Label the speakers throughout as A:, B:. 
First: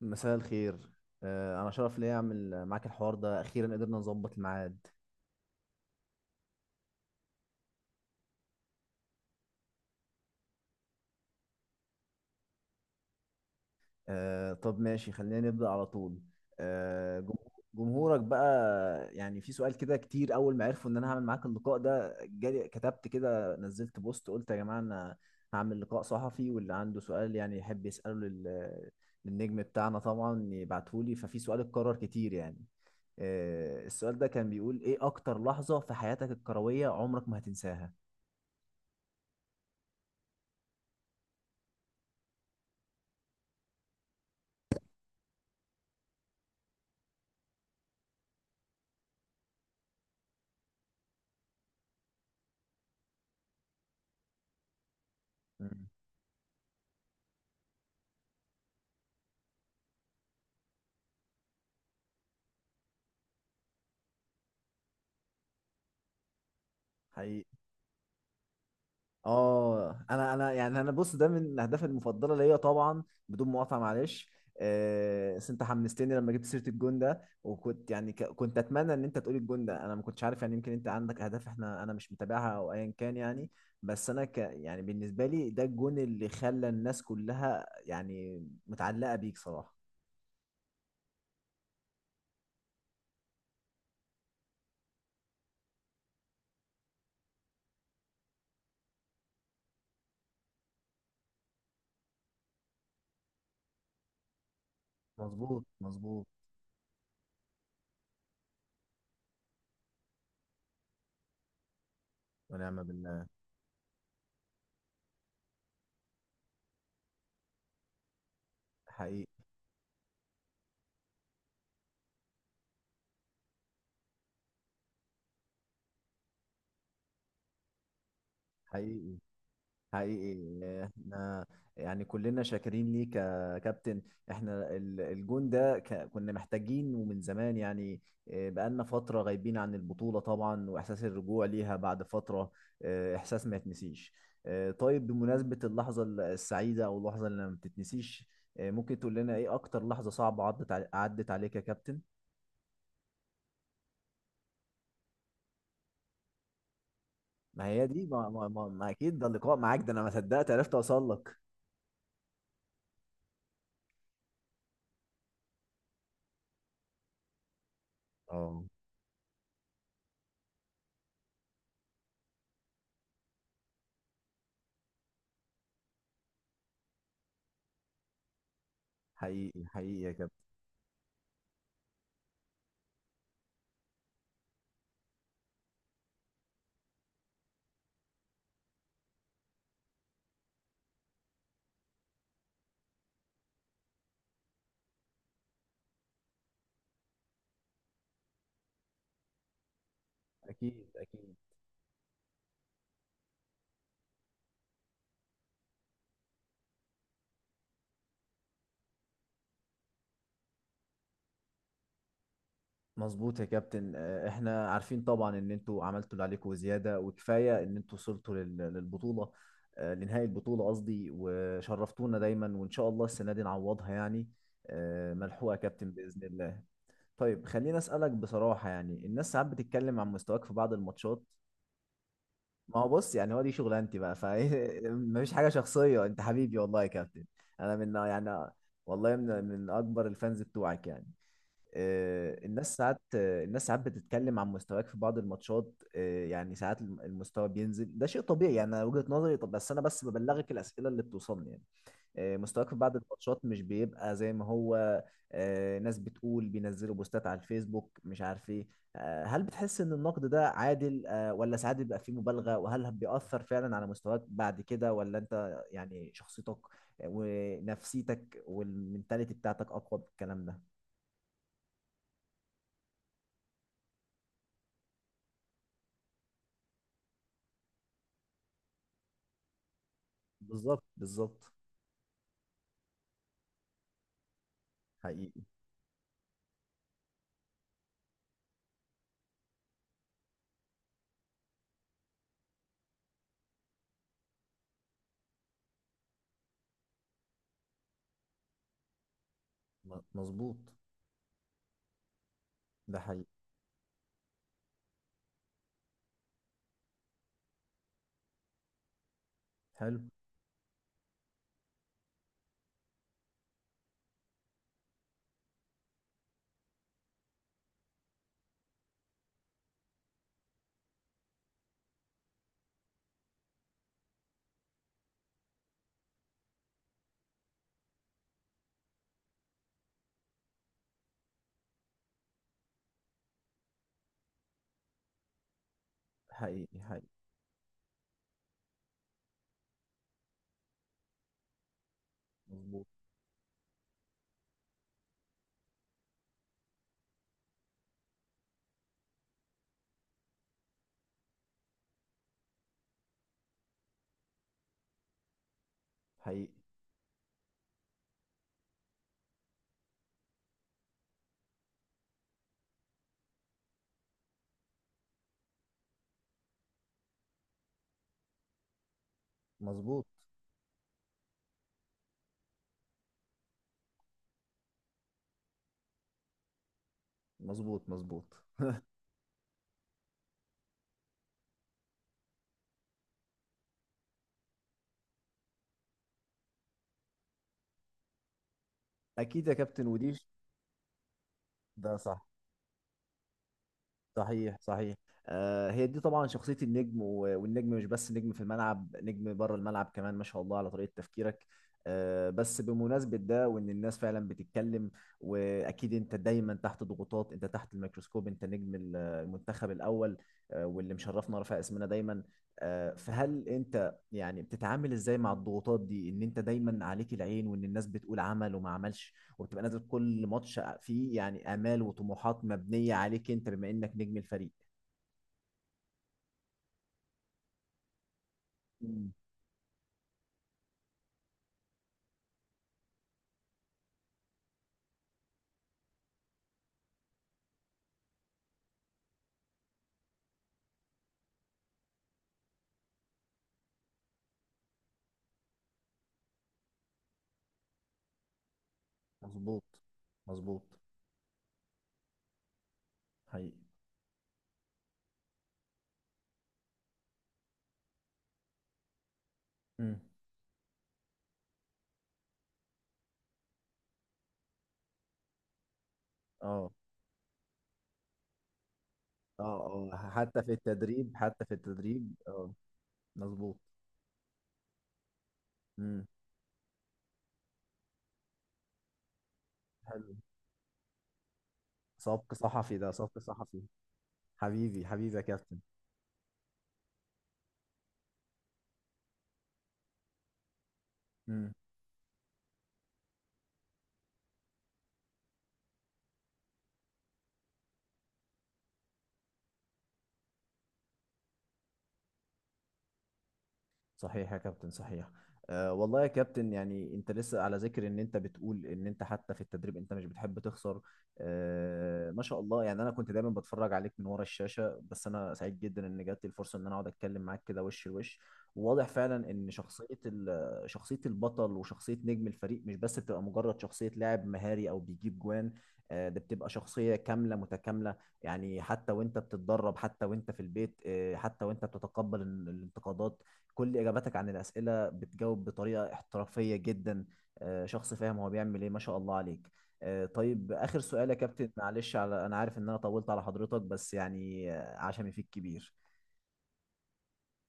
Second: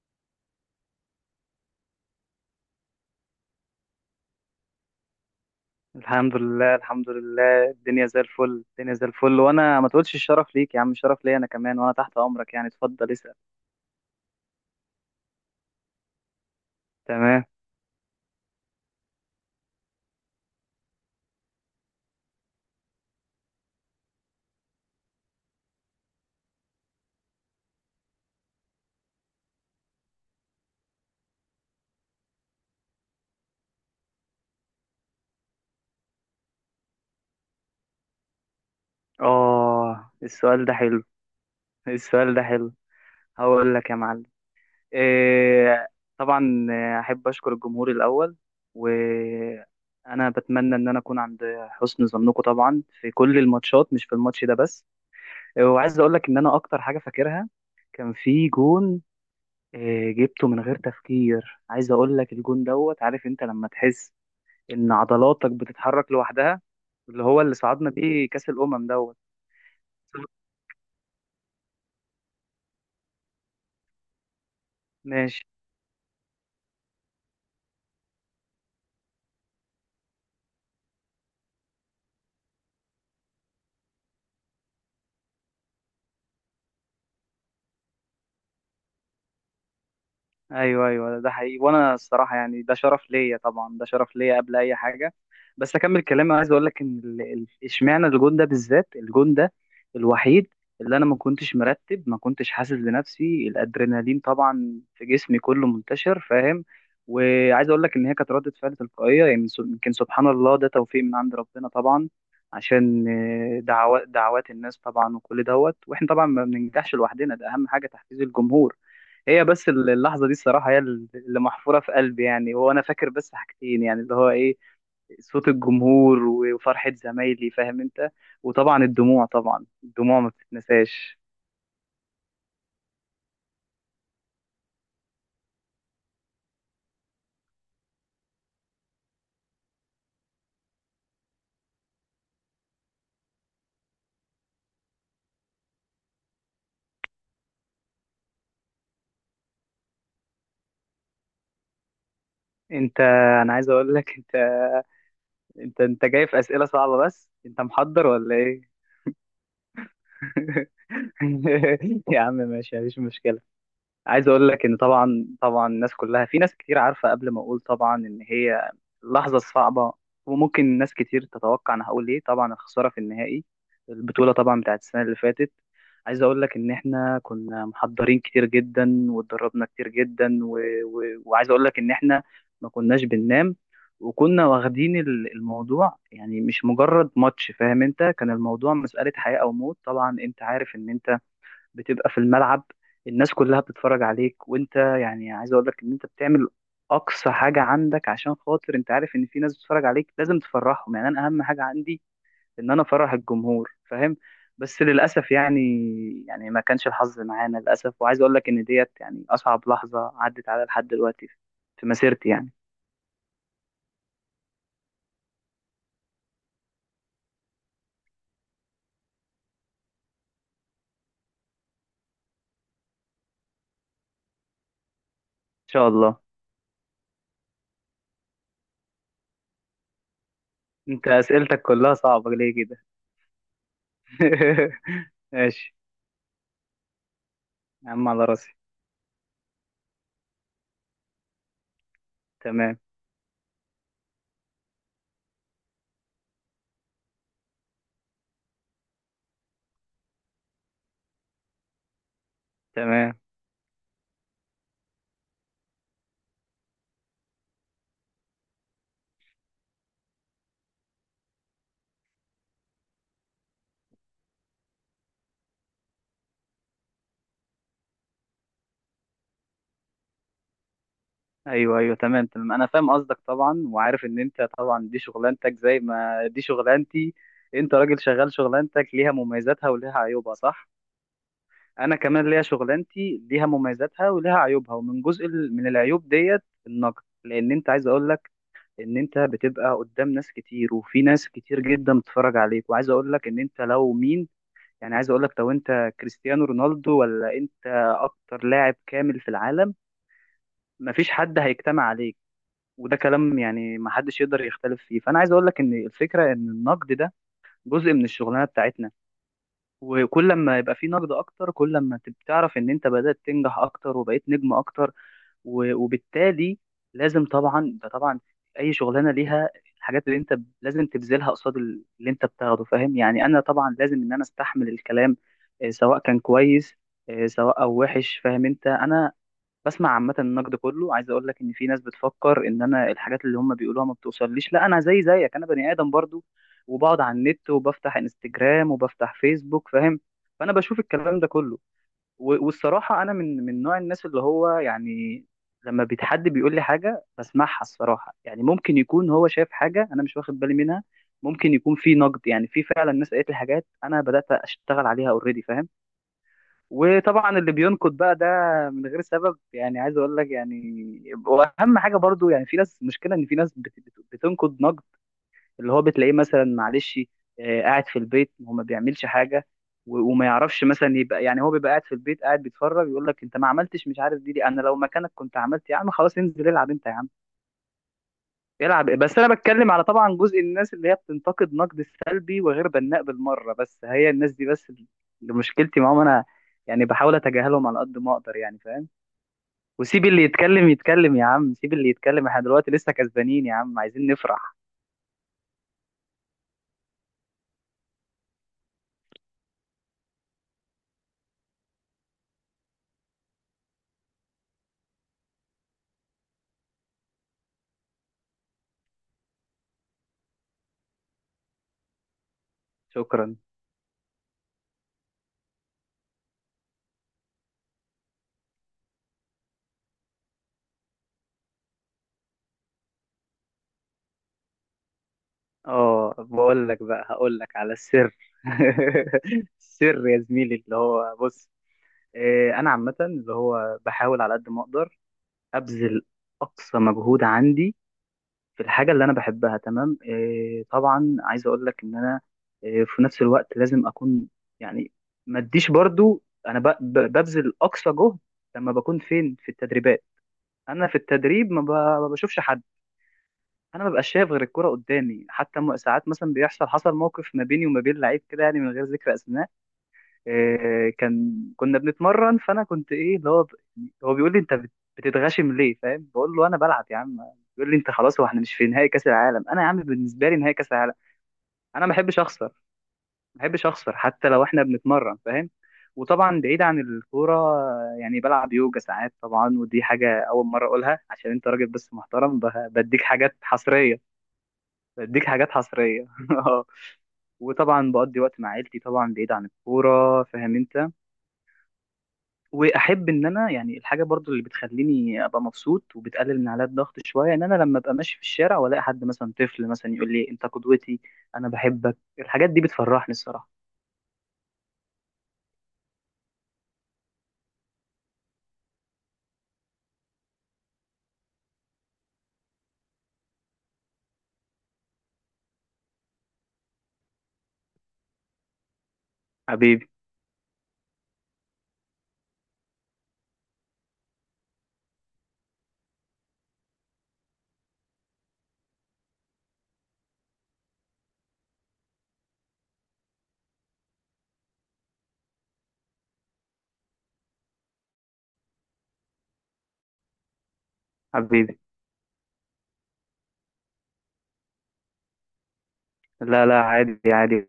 A: مساء الخير. أنا شرف ليا أعمل معاك الحوار ده، أخيرا قدرنا نظبط الميعاد.
B: الحمد لله الحمد لله، الدنيا زي الفل الدنيا زي الفل. وانا ما تقولش الشرف ليك يا عم، الشرف ليا انا كمان، وانا تحت امرك. يعني اتفضل اسأل.
A: طب ماشي، خلينا نبدأ على طول. آه، جم-
B: تمام.
A: جمهورك بقى، يعني في سؤال كده كتير. أول ما عرفوا إن أنا هعمل معاك اللقاء ده، جالي، كتبت كده، نزلت بوست، قلت يا جماعة أنا هعمل لقاء صحفي واللي عنده سؤال يعني يحب يسأله للنجم بتاعنا طبعا يبعتهولي. ففي سؤال اتكرر كتير يعني. السؤال ده كان بيقول إيه أكتر لحظة في حياتك الكروية عمرك ما هتنساها؟
B: اه، السؤال ده حلو، السؤال ده حلو. هقول لك يا معلم. إيه طبعا، احب اشكر الجمهور الاول. وانا بتمنى ان انا اكون عند حسن ظنكم، طبعا في كل الماتشات مش في الماتش ده بس.
A: مم.
B: وعايز اقول لك ان انا اكتر حاجه فاكرها كان في جون. جبته من غير تفكير، عايز اقول لك الجون دوت، عارف انت لما تحس ان عضلاتك بتتحرك لوحدها، اللي هو
A: حقيقي.
B: اللي صعدنا بيه كاس الامم دوت.
A: اه، انا يعني انا بص، ده من الاهداف المفضله ليا طبعا. بدون مقاطعه معلش،
B: ماشي.
A: بس انت حمستني لما جبت سيره الجون ده، وكنت يعني كنت اتمنى ان انت تقول الجون ده، انا ما كنتش عارف، يعني يمكن انت عندك اهداف احنا انا مش متابعها او ايا كان يعني. بس انا ك يعني بالنسبه لي ده الجون اللي خلى الناس كلها يعني متعلقه بيك صراحه.
B: ايوه ايوه، ده حقيقي. وانا الصراحه يعني ده شرف ليا طبعا، ده شرف ليا قبل اي حاجه. بس اكمل كلامي، عايز اقول لك ان اشمعنى الجون ده بالذات، الجون ده الوحيد اللي انا ما كنتش مرتب، ما كنتش حاسس بنفسي، الادرينالين طبعا في جسمي
A: مظبوط،
B: كله منتشر،
A: مظبوط.
B: فاهم؟ وعايز اقول لك ان هي كانت ردة فعل تلقائيه يعني، يمكن سبحان الله، ده توفيق من عند ربنا طبعا.
A: ونعم
B: عشان
A: بالله.
B: دعوات دعوات الناس طبعا، وكل دوت واحنا طبعا ما بننجحش لوحدنا، ده اهم حاجه تحفيز الجمهور.
A: حقيقي،
B: هي بس اللحظة دي الصراحة هي اللي محفورة في قلبي. يعني هو أنا فاكر بس حاجتين، يعني اللي هو إيه، صوت الجمهور وفرحة زمايلي، فاهم أنت. وطبعا
A: حقيقي،
B: الدموع، طبعا الدموع ما
A: حقيقي.
B: بتتنساش.
A: احنا يعني كلنا شاكرين ليك يا كابتن. احنا الجون ده كنا محتاجين ومن زمان يعني. اه، بقالنا فترة غايبين عن البطولة طبعا، واحساس الرجوع ليها بعد فترة، اه، احساس ما يتنسيش. اه، طيب بمناسبة اللحظة السعيدة او اللحظة اللي ما بتتنسيش، اه، ممكن تقول لنا ايه اكتر لحظة صعبة عدت عدت عليك يا كابتن؟
B: أنت، أنا عايز أقول لك، أنت جاي في أسئلة صعبة، بس أنت
A: ما هي دي
B: محضر
A: ما,
B: ولا
A: ما,
B: إيه؟
A: ما, ما اكيد، ده اللقاء معاك ده انا ما صدقت عرفت اوصل لك.
B: يا عم ماشي، مفيش مشكلة. عايز اقول لك ان طبعا طبعا الناس كلها، في ناس كتير عارفه قبل ما اقول طبعا ان
A: اه.
B: هي لحظه صعبه. وممكن ناس كتير تتوقع انا هقول ايه، طبعا الخساره في النهائي البطوله، طبعا بتاعت السنه اللي فاتت. عايز اقول لك ان احنا كنا محضرين كتير جدا واتدربنا
A: حقيقي،
B: كتير
A: حقيقي يا كابتن.
B: جدا، وعايز اقول لك ان احنا ما كناش بننام. وكنا واخدين الموضوع، يعني مش مجرد ماتش، فاهم انت؟ كان الموضوع مسألة حياة او موت. طبعا انت عارف ان انت بتبقى في الملعب، الناس كلها بتتفرج عليك، وانت يعني عايز اقول لك ان انت بتعمل اقصى حاجه عندك، عشان خاطر انت عارف ان في ناس بتتفرج عليك، لازم
A: اكيد
B: تفرحهم. يعني انا
A: اكيد.
B: اهم حاجه عندي ان انا افرح الجمهور، فاهم؟ بس للاسف يعني ما كانش الحظ معانا للاسف. وعايز اقول لك ان ديت يعني اصعب لحظه عدت على لحد دلوقتي في مسيرتي. يعني ان
A: مظبوط يا كابتن. احنا عارفين طبعا ان انتوا عملتوا اللي عليكم وزياده، وكفايه ان انتوا وصلتوا للبطوله، لنهائي البطوله قصدي، وشرفتونا دايما، وان شاء الله السنه دي نعوضها يعني. ملحوقه يا
B: شاء
A: كابتن
B: الله.
A: باذن الله. طيب خليني اسالك بصراحه، يعني الناس ساعات بتتكلم عن مستواك في بعض
B: انت
A: الماتشات.
B: اسئلتك كلها صعبه ليه كده؟
A: ما هو بص، يعني هو دي شغلانتي بقى، فمفيش حاجه
B: ماشي
A: شخصيه، انت حبيبي والله يا كابتن. انا
B: يا
A: من
B: عم، على
A: يعني،
B: راسي.
A: والله من اكبر الفانز بتوعك يعني. الناس
B: تمام
A: ساعات، الناس ساعات بتتكلم عن مستواك في بعض الماتشات. يعني ساعات المستوى بينزل، ده شيء طبيعي يعني، أنا وجهة نظري. طب بس انا بس ببلغك الاسئله اللي بتوصلني يعني. مستواك في بعض
B: تمام.
A: الماتشات مش بيبقى زي ما هو. ناس بتقول، بينزلوا بوستات على الفيسبوك، مش عارف ايه. هل بتحس ان النقد ده عادل، ولا ساعات بيبقى فيه مبالغه؟ وهل بيأثر فعلا على مستواك بعد كده، ولا انت يعني شخصيتك ونفسيتك والمنتاليتي بتاعتك اقوى بالكلام ده؟
B: ايوه ايوه، تمام تمام، انا فاهم قصدك طبعا، وعارف ان انت طبعا دي شغلانتك زي ما دي شغلانتي. انت راجل شغال، شغلانتك ليها مميزاتها وليها عيوبها، صح؟
A: بالظبط، بالظبط.
B: انا كمان ليا شغلانتي، ليها مميزاتها وليها عيوبها، ومن جزء
A: حقيقي.
B: من العيوب ديت النقد. لان انت، عايز اقول لك ان انت بتبقى قدام ناس كتير، وفي ناس كتير جدا بتتفرج عليك. وعايز اقول لك ان انت لو مين، يعني عايز اقول لك لو انت كريستيانو رونالدو، ولا انت اكتر لاعب كامل في العالم،
A: مظبوط.
B: مفيش حد هيجتمع عليك. وده
A: ده حقيقي.
B: كلام يعني ما حدش يقدر يختلف فيه. فانا عايز اقول لك ان الفكره ان النقد ده جزء من الشغلانه بتاعتنا.
A: حلو.
B: وكل ما يبقى في نقد اكتر، كل ما تعرف ان انت بدات تنجح اكتر وبقيت نجم اكتر. وبالتالي لازم طبعا، ده طبعا اي شغلانه ليها الحاجات اللي انت لازم تبذلها قصاد اللي انت بتاخده، فاهم؟ يعني انا طبعا لازم ان انا استحمل الكلام، سواء كان كويس، سواء او وحش، فاهم انت؟ انا بسمع عامة النقد كله. عايز اقول لك ان في ناس بتفكر ان انا الحاجات اللي هم بيقولوها ما بتوصليش. لا، انا زي زيك، انا بني ادم برضو.
A: حقيقي.
B: وبقعد
A: حقيقي.
B: على النت، وبفتح انستجرام، وبفتح فيسبوك، فاهم؟ فانا بشوف الكلام ده كله.
A: مظبوط.
B: والصراحة انا من نوع الناس اللي هو يعني، لما بيتحد بيقول لي حاجة بسمعها الصراحة. يعني ممكن يكون هو شايف حاجة انا مش واخد بالي منها. ممكن يكون في نقد، يعني في فعلا ناس قالت لي حاجات انا بدأت اشتغل عليها اوريدي، فاهم؟
A: حقيقي.
B: وطبعا اللي بينقد بقى ده من غير سبب يعني، عايز اقول لك يعني، واهم حاجه برضو يعني، في ناس مشكله ان في ناس بتنقد نقد اللي هو بتلاقيه مثلا، معلش، قاعد في البيت هو ما بيعملش حاجه،
A: مظبوط.
B: وما يعرفش مثلا، يبقى يعني هو بيبقى قاعد في البيت، قاعد بيتفرج، يقول لك انت ما عملتش، مش عارف دي انا لو مكانك كنت عملت. يا عم خلاص انزل العب انت يا عم
A: مظبوط. مظبوط.
B: يلعب. بس انا بتكلم على طبعا جزء الناس اللي هي بتنتقد نقد سلبي وغير بناء بالمره، بس هي الناس دي بس اللي مشكلتي معاهم انا. يعني بحاول اتجاهلهم على قد ما اقدر يعني، فاهم؟
A: اكيد يا كابتن
B: وسيب اللي
A: وديش.
B: يتكلم يتكلم يا عم، سيب اللي
A: ده صح.
B: يتكلم. احنا دلوقتي لسه كسبانين يا عم، عايزين نفرح.
A: صحيح، صحيح. هي دي طبعا شخصية النجم، والنجم مش بس نجم في الملعب، نجم بره الملعب كمان. ما شاء الله على طريقة تفكيرك. بس بمناسبة ده، وإن الناس فعلا بتتكلم، وأكيد أنت دايما تحت ضغوطات، أنت تحت الميكروسكوب، أنت نجم المنتخب الأول، واللي مشرفنا رافع اسمنا دايما.
B: شكرا.
A: فهل أنت يعني بتتعامل إزاي مع الضغوطات دي، إن أنت دايما عليك العين، وإن الناس بتقول عمل وما عملش، وبتبقى نازل كل ماتش فيه يعني امال وطموحات مبنيه عليك انت بما انك نجم الفريق؟
B: اه، بقول لك بقى هقول لك على السر.
A: مم.
B: السر يا زميلي اللي هو، بص، انا عامه اللي هو بحاول على قد ما اقدر ابذل اقصى مجهود عندي في الحاجة اللي أنا بحبها. تمام. إيه طبعا، عايز أقول لك إن أنا إيه في نفس الوقت لازم أكون، يعني، ما أديش برضو. أنا ببذل أقصى جهد لما بكون فين في
A: مظبوط،
B: التدريبات.
A: مظبوط.
B: أنا في التدريب ما بشوفش حد.
A: حقيقي.
B: أنا ما ببقاش شايف غير الكرة قدامي. حتى ساعات مثلا حصل موقف ما بيني وما بين لعيب كده، يعني من غير ذكر أسماء.
A: مم.
B: كان كنا بنتمرن، فانا كنت ايه اللي هو بيقول لي انت بتتغشم ليه، فاهم؟ بقول له انا
A: اه،
B: بلعب يا عم. بيقول لي انت خلاص، هو احنا مش في نهائي كاس العالم؟ انا يا عم
A: اه. اه،
B: بالنسبه لي
A: حتى في
B: نهائي كاس العالم.
A: التدريب، حتى في
B: انا ما
A: التدريب.
B: بحبش اخسر،
A: اه،
B: ما
A: مظبوط.
B: بحبش اخسر حتى لو احنا بنتمرن، فاهم؟
A: مم.
B: وطبعا بعيد عن الكوره، يعني بلعب يوجا ساعات طبعا. ودي
A: حلو.
B: حاجه اول مره اقولها، عشان انت راجل بس
A: سبق
B: محترم،
A: صحفي، ده
B: بديك
A: سبق
B: حاجات
A: صحفي.
B: حصريه.
A: حبيبي، حبيبي يا
B: بديك حاجات
A: كابتن.
B: حصريه. وطبعا بقضي وقت مع عيلتي طبعا بعيد عن الكوره، فاهم انت؟
A: مم.
B: واحب ان انا يعني الحاجه برضو اللي بتخليني ابقى مبسوط وبتقلل من عليا الضغط شويه، ان انا لما ابقى ماشي في الشارع والاقي حد مثلا، طفل مثلا، يقول لي انت قدوتي، انا بحبك، الحاجات دي بتفرحني الصراحه.
A: صحيح يا كابتن، صحيح. أه والله يا كابتن، يعني انت لسه على ذكر ان انت بتقول ان انت حتى في التدريب انت مش بتحب تخسر. أه ما شاء الله، يعني انا كنت دايما بتفرج عليك من ورا الشاشة، بس انا سعيد جدا ان جات لي الفرصة ان انا اقعد اتكلم معاك كده وش لوش. وواضح فعلا ان
B: حبيبي،
A: شخصية شخصية البطل وشخصية نجم الفريق مش بس بتبقى مجرد شخصية لاعب مهاري او بيجيب جوان، ده بتبقى شخصية كاملة متكاملة، يعني حتى وانت بتتدرب، حتى وانت في البيت، حتى وانت بتتقبل الانتقادات، كل اجاباتك عن الاسئله بتجاوب بطريقه احترافيه جدا. شخص فاهم هو بيعمل ايه، ما شاء الله عليك. طيب اخر سؤال يا كابتن
B: حبيبي.
A: معلش، على انا عارف ان انا طولت على حضرتك، بس يعني عشمي فيك كبير.
B: لا لا، عادي عادي.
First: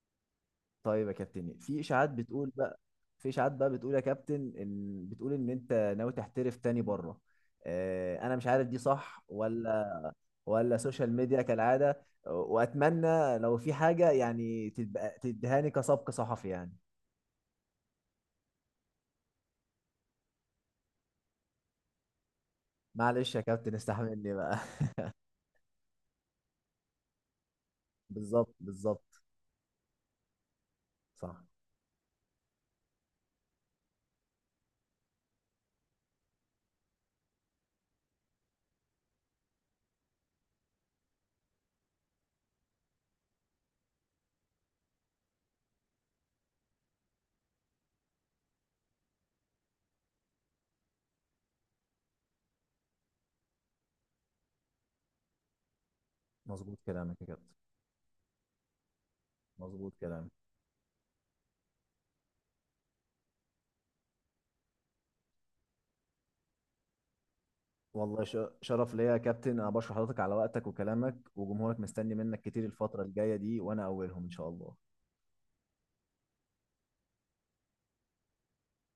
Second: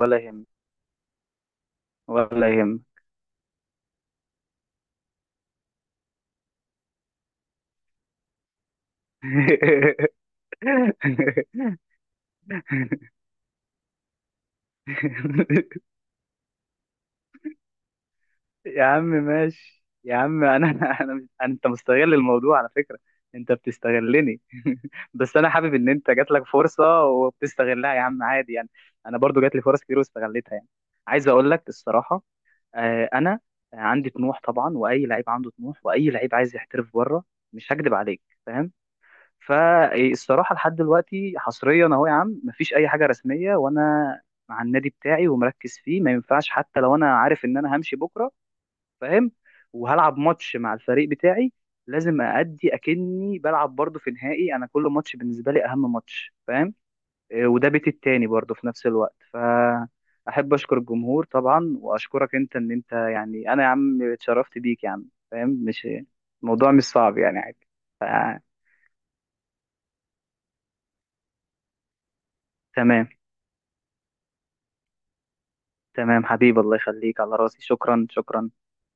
B: ولا يهم،
A: طيب يا كابتن،
B: ولا يهم.
A: في اشاعات بقى بتقول يا كابتن ان، بتقول ان انت ناوي تحترف تاني بره، انا مش عارف دي صح ولا، ولا سوشيال ميديا كالعاده، واتمنى لو في حاجه يعني تبقى تدهاني كسبق صحفي يعني.
B: يا عم ماشي يا عم. انا انا أنا- مش- انت مستغل الموضوع على فكرة.
A: معلش يا
B: انت
A: كابتن استحملني
B: بتستغلني.
A: بقى.
B: بس انا حابب ان انت جات لك فرصة وبتستغلها يا عم، عادي
A: بالظبط،
B: يعني. انا
A: بالظبط.
B: برضو جات لي فرص كتير واستغلتها يعني. عايز
A: صح.
B: اقول لك الصراحة، انا عندي طموح طبعا. واي لعيب عنده طموح، واي لعيب عايز يحترف بره، مش هكدب عليك، فاهم؟ فالصراحة لحد دلوقتي حصريا اهو يا عم، مفيش اي حاجة رسمية. وانا مع النادي بتاعي ومركز فيه، ما ينفعش حتى لو انا عارف ان انا همشي بكرة، فاهم؟ وهلعب ماتش مع الفريق بتاعي، لازم أأدي أكني بلعب برضه في نهائي. أنا كل ماتش بالنسبة لي أهم ماتش، فاهم؟
A: مظبوط كلامك يا
B: إيه،
A: كابتن.
B: وده بيتي التاني برضه في نفس الوقت.
A: مظبوط كلامك.
B: فأحب أشكر الجمهور طبعا، وأشكرك أنت إن أنت يعني، أنا يا عم اتشرفت بيك يا عم، فاهم؟ مش الموضوع مش صعب يعني، عادي. ف-
A: والله شرف ليا يا كابتن، انا بشكر حضرتك على وقتك وكلامك وجمهورك، مستني منك كتير الفترة
B: تمام.
A: الجاية دي، وانا اولهم ان شاء الله.
B: تمام حبيبي، الله يخليك، على راسي. شكرا شكرا.